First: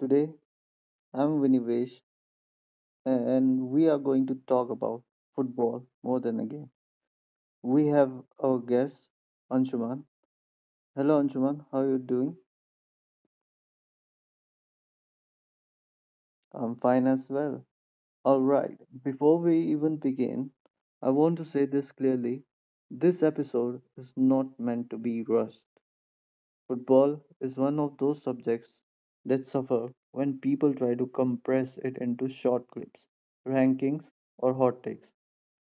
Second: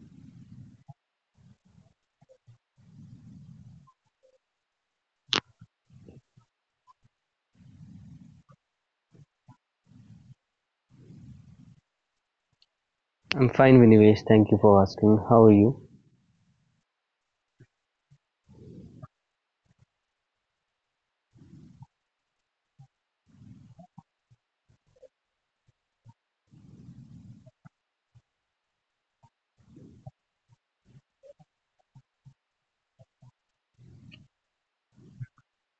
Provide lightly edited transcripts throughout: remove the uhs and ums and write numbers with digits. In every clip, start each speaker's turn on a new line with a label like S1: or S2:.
S1: Today I'm Vinivesh and we are going to talk about football more than a game. We have our guest Anshuman. Hello Anshuman, how are you doing?
S2: I'm fine, Vinivesh. Thank you for asking. How are you?
S1: I'm fine as well. All right. Before we even begin, I want to say this clearly. This episode is not meant to be rushed. Football is one of those subjects that suffer when people try to compress it into short clips, rankings, or hot takes.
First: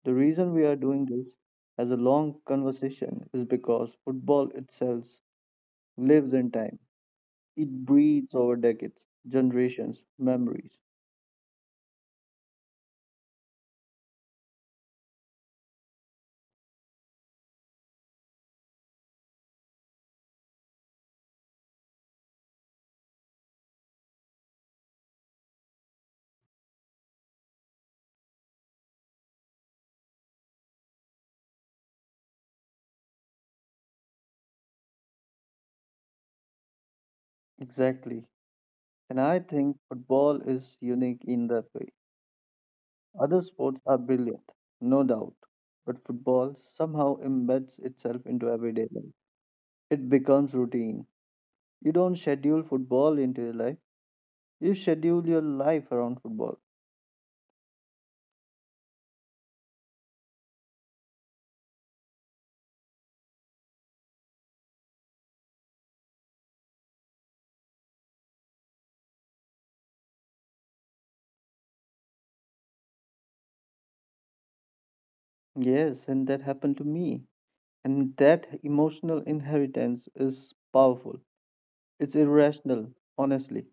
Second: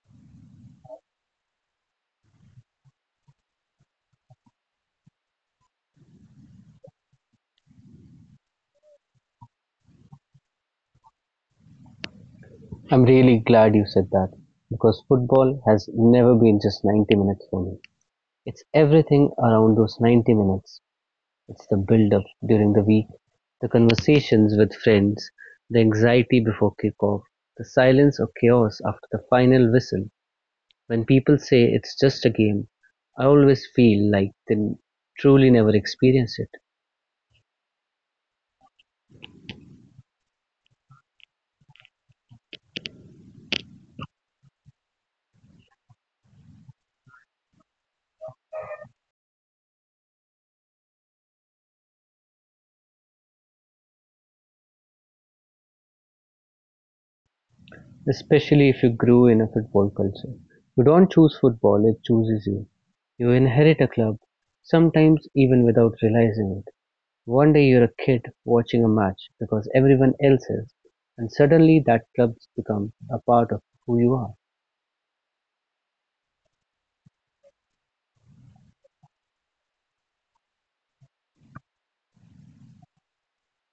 S1: The reason we are doing this as a long conversation is because football itself lives in time. It breathes over decades, generations, memories.
S2: I'm really glad you said that because football has never been just 90 minutes for me. It's everything around those 90 minutes. It's the build up during the week, the conversations with friends, the anxiety before kickoff, the silence or chaos after the final whistle. When people say it's just a game, I always feel like they truly never experience it.
S1: Exactly. And I think football is unique in that way. Other sports are brilliant, no doubt, but football somehow embeds itself into everyday life. It becomes routine. You don't schedule football into your life, you schedule your life around football.
S2: Especially if you grew in a football culture. You don't choose football, it chooses you. You inherit a club, sometimes even without realizing it. One day you're a kid watching a match because everyone else is, and suddenly that club's become a part of who you are.
S1: Yes, and that happened to me. And that emotional inheritance is powerful. It's irrational, honestly.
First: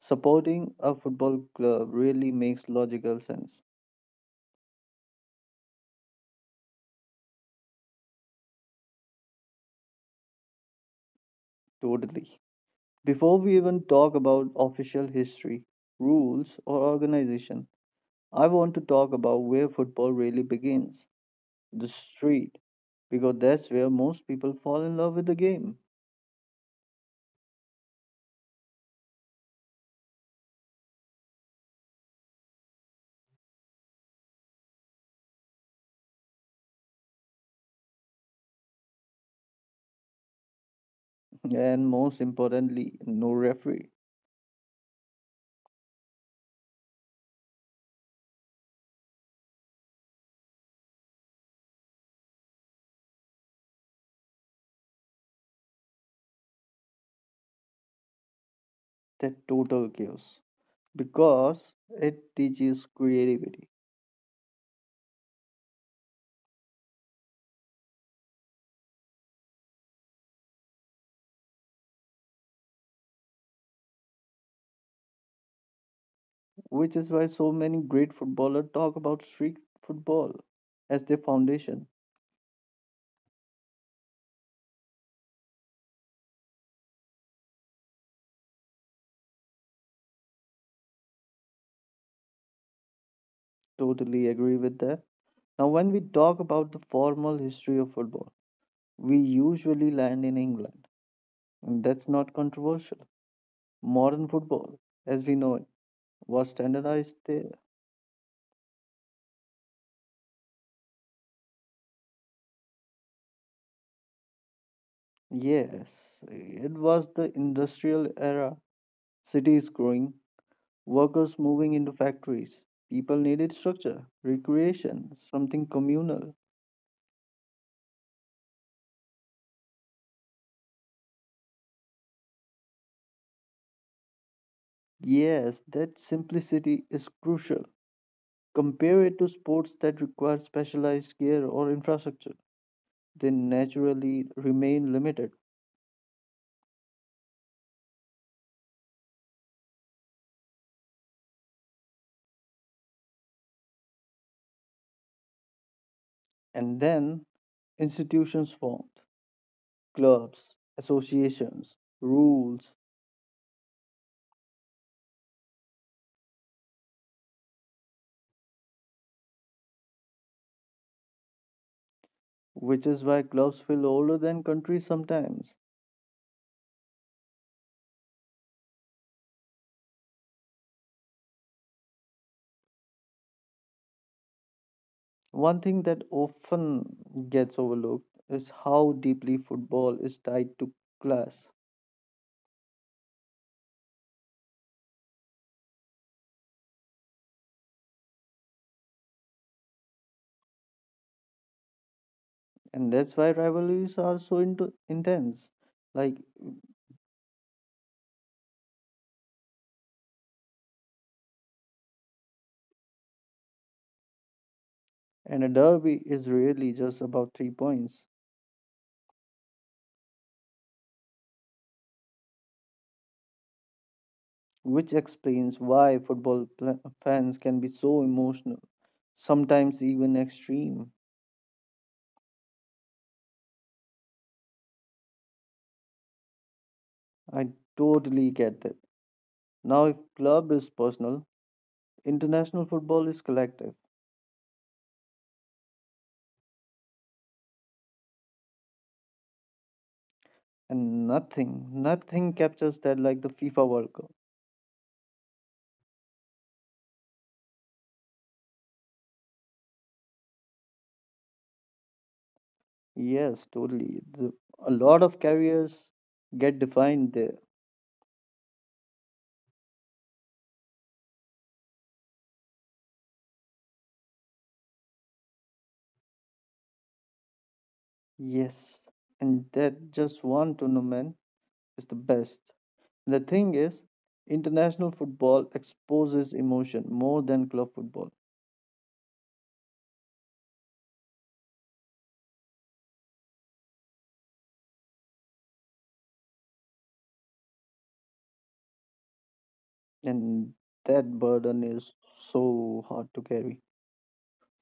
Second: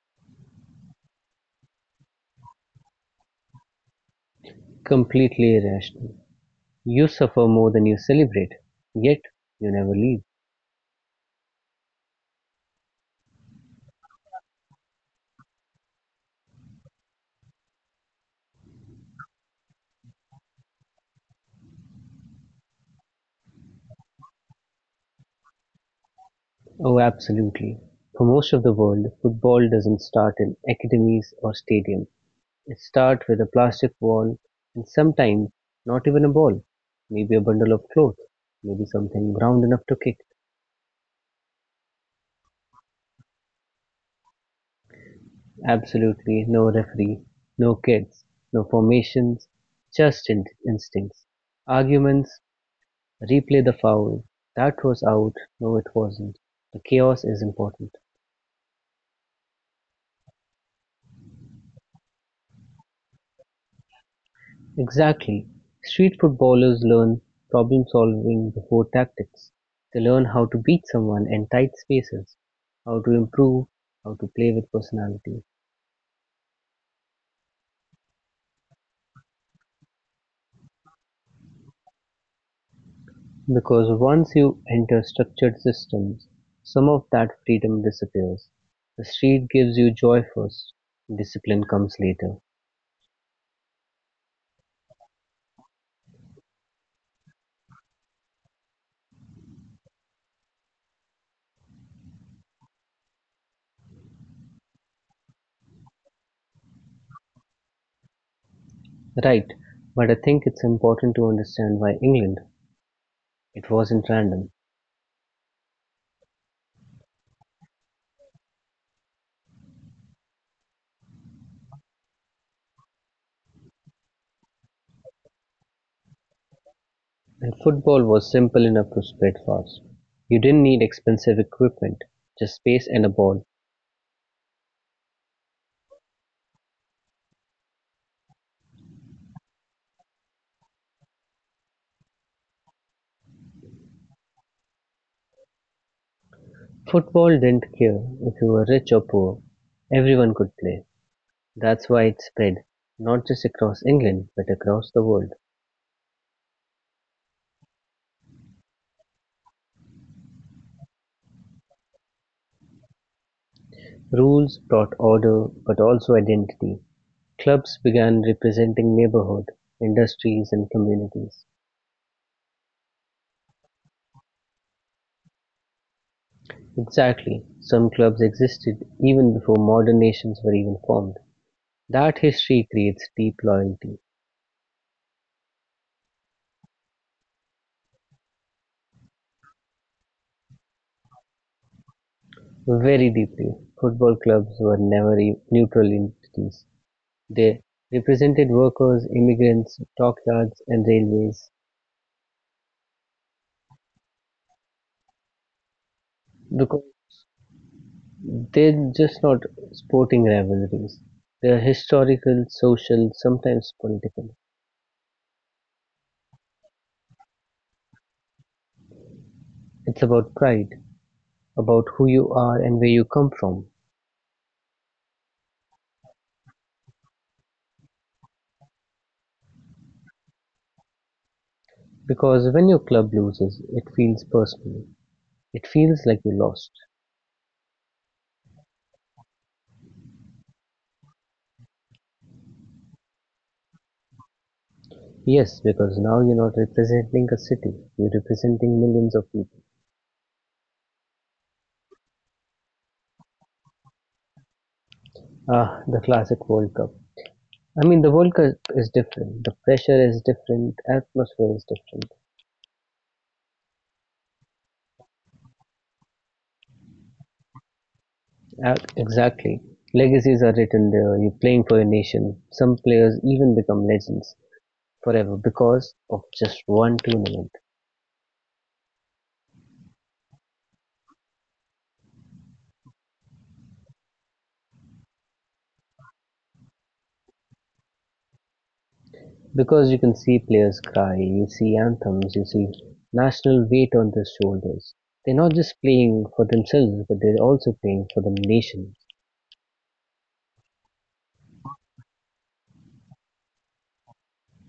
S1: Supporting a football club really makes logical sense.
S2: Completely irrational. You suffer more than you celebrate, yet you never leave.
S1: Totally. Before we even talk about official history, rules, or organization, I want to talk about where football really begins the street, because that's where most people fall in love with the game.
S2: Oh, absolutely. For most of the world, football doesn't start in academies or stadiums. Start with a plastic ball and sometimes not even a ball, maybe a bundle of cloth, maybe something round enough to kick.
S1: And most importantly, no referee.
S2: Absolutely no referee, no kids, no formations, just instincts. Arguments, replay the foul, that was out, no it wasn't. The chaos is important.
S1: That total chaos. Because it teaches creativity,
S2: Exactly, street footballers learn problem-solving before tactics, they learn how to beat someone in tight spaces, how to improve, how to play with personality.
S1: which is why so many great footballers talk about street football as their foundation.
S2: Because once you enter structured systems, some of that freedom disappears. The street gives you joy first, discipline comes later.
S1: Totally agree with that. Now, when we talk about the formal history of football, we usually land in England, and that's not controversial. Modern football, as we know it, was standardized there.
S2: Right, but I think it's important to understand why England. It wasn't random.
S1: Yes, it was the industrial era, cities growing, workers moving into factories. People needed structure, recreation, something communal.
S2: And football was simple enough to spread fast. You didn't need expensive equipment, just space and a ball.
S1: Yes, that simplicity is crucial. Compare it to sports that require specialized gear or infrastructure. They naturally remain limited.
S2: Football didn't care if you were rich or poor. Everyone could play. That's why it spread, not just across England, but across the world.
S1: And then institutions formed clubs, associations, rules,
S2: Rules brought order, but also identity. Clubs began representing neighborhood, industries, and communities.
S1: which is why clubs feel older than countries sometimes.
S2: Exactly, some clubs existed even before modern nations were even formed. That history creates deep loyalty.
S1: One thing that often gets overlooked is how deeply football is tied to class.
S2: Very deeply, football clubs were never neutral entities; they represented workers, immigrants, dockyards and railways.
S1: And that's why rivalries are so into intense. Like.
S2: Because they're just not sporting rivalries. They're historical, social, sometimes political.
S1: And a derby is really just about 3 points,
S2: It's about pride, about who you are and where you come from.
S1: which explains why football pla fans can be so emotional, sometimes even extreme.
S2: Because when your club loses, it feels personal. It feels like you lost.
S1: I totally get that. Now, if club is personal, international football is collective,
S2: Yes, because now you're not representing a city, you're representing millions of people.
S1: and nothing, nothing captures that like the FIFA World Cup.
S2: Ah, the classic World Cup. I mean, the World Cup is different. The pressure is different. Atmosphere is different.
S1: Yes, totally. A lot of careers get defined there.
S2: Exactly. Legacies are written there. You're playing for your nation. Some players even become legends forever because of just one tournament.
S1: Yes, and that just one tournament is the best. The thing is, international football exposes emotion more than club football,
S2: Because you can see players cry, you see anthems, you see national weight on their shoulders. They're not just playing for themselves, but they're also playing for the nation.
S1: and that burden is so hard to carry.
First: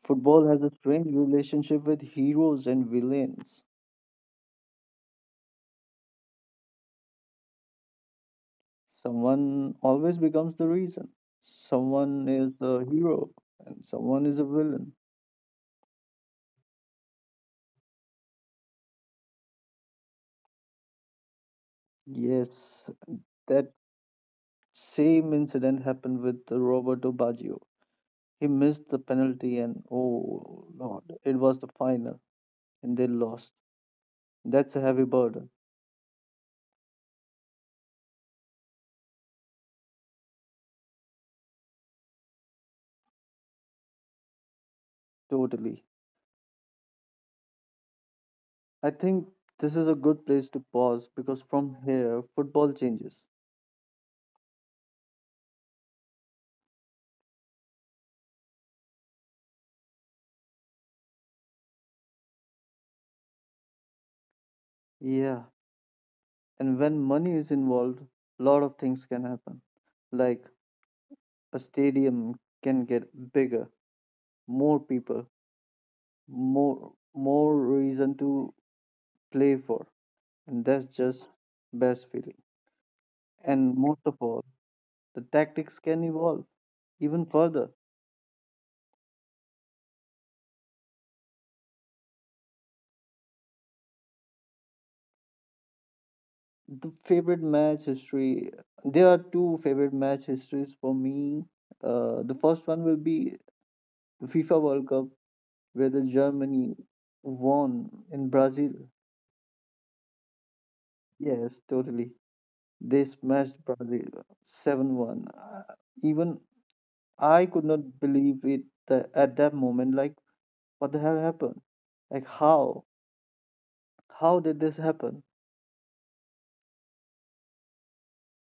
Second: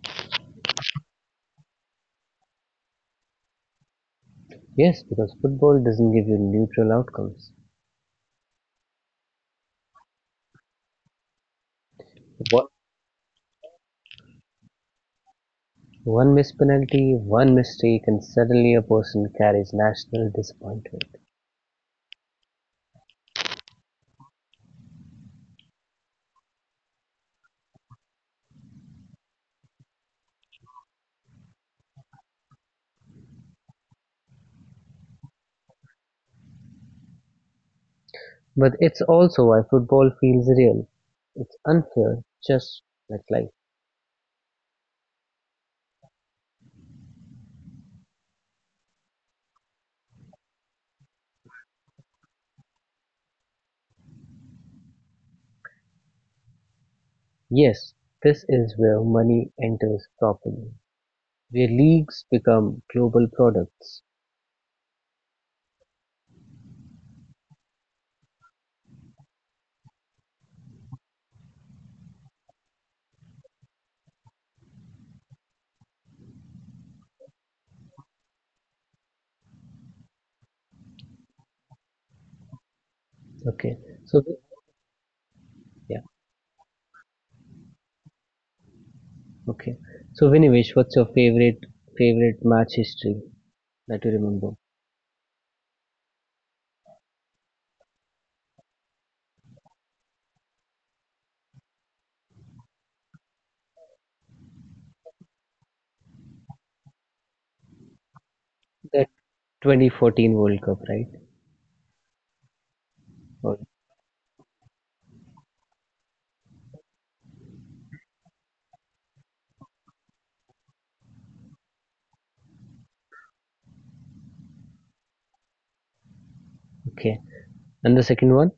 S1: Football has a strange relationship with heroes and villains.
S2: Yes, because football doesn't give you neutral outcomes.
S1: Someone always becomes the reason. Someone is
S2: What?
S1: a hero and someone is a villain.
S2: One missed penalty, one mistake and suddenly a person carries national disappointment.
S1: Yes, that same incident happened with Roberto Baggio. He missed the penalty, and oh lord, it was the final, and they lost. That's a heavy burden,
S2: But it's also why football feels real. It's unfair, just like life.
S1: totally. I think this is a good place to pause because from here, football changes.
S2: Yes, this is where money enters properly, where leagues become global products.
S1: Yeah, and when money is involved, a lot of things can happen. Like a stadium can get bigger, more people, more reason to play for, and that's just best feeling.
S2: Okay,
S1: And most of
S2: so
S1: all, the tactics
S2: yeah,
S1: can evolve even further.
S2: okay. So Vinivesh, what's your favorite match history that you remember?
S1: The favorite match history. There are two favorite match histories for me. The first one will be the FIFA World Cup, where the Germany won in Brazil.
S2: That 2014 World Cup, right?
S1: Yes, totally. They
S2: Oh,
S1: smashed Brazil 7-1. Even I could not believe it at that moment. Like, what the hell happened? Like, how? How did this happen?
S2: okay, and the second one?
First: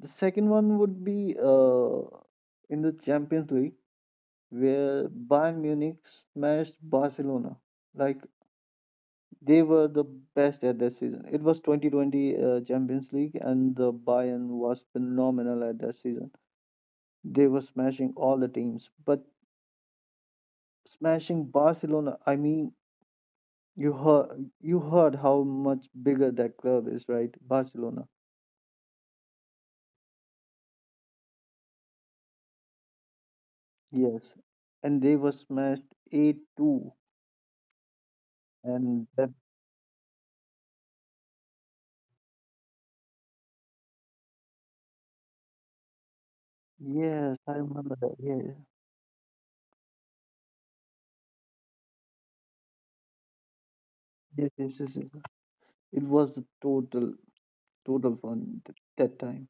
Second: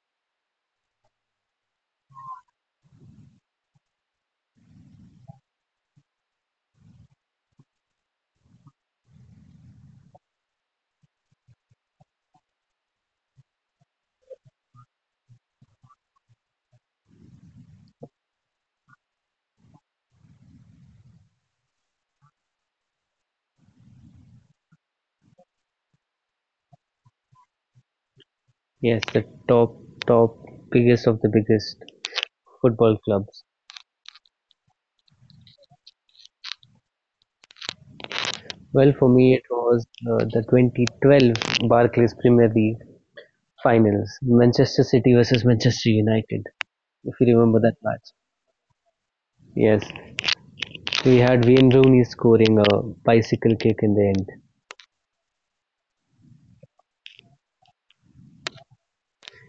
S1: The second one would be in the Champions League, where Bayern Munich smashed Barcelona. Like they were the best at that season. It was 2020 Champions League, and the Bayern was phenomenal at that season. They were smashing all the teams, but smashing Barcelona. I mean, you heard how much bigger that club is, right? Barcelona.
S2: Yes, the top, top, biggest of the biggest football clubs.
S1: Yes, and they were smashed 8-2,
S2: Well,
S1: and
S2: for
S1: that
S2: me, it was the 2012 Barclays Premier League finals, Manchester City versus Manchester United, if you
S1: yes, I
S2: remember that
S1: remember
S2: match.
S1: that. Yeah,
S2: Yes, we had Wayne Rooney scoring a bicycle kick in the end.
S1: yes, yes, yes, yes. It was a total fun that time.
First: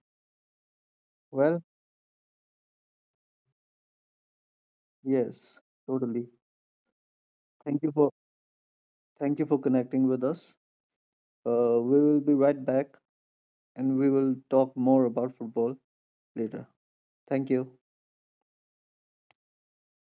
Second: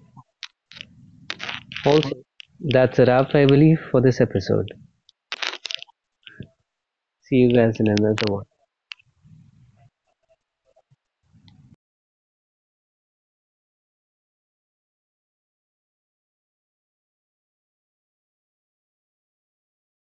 S1: Well,
S2: Also, that's a wrap, I believe, for this episode.
S1: yes, totally.
S2: See you guys
S1: Thank
S2: in
S1: you for
S2: another one.
S1: Thank you for connecting with us. We will be right back, and we will talk more about football later. Thank you.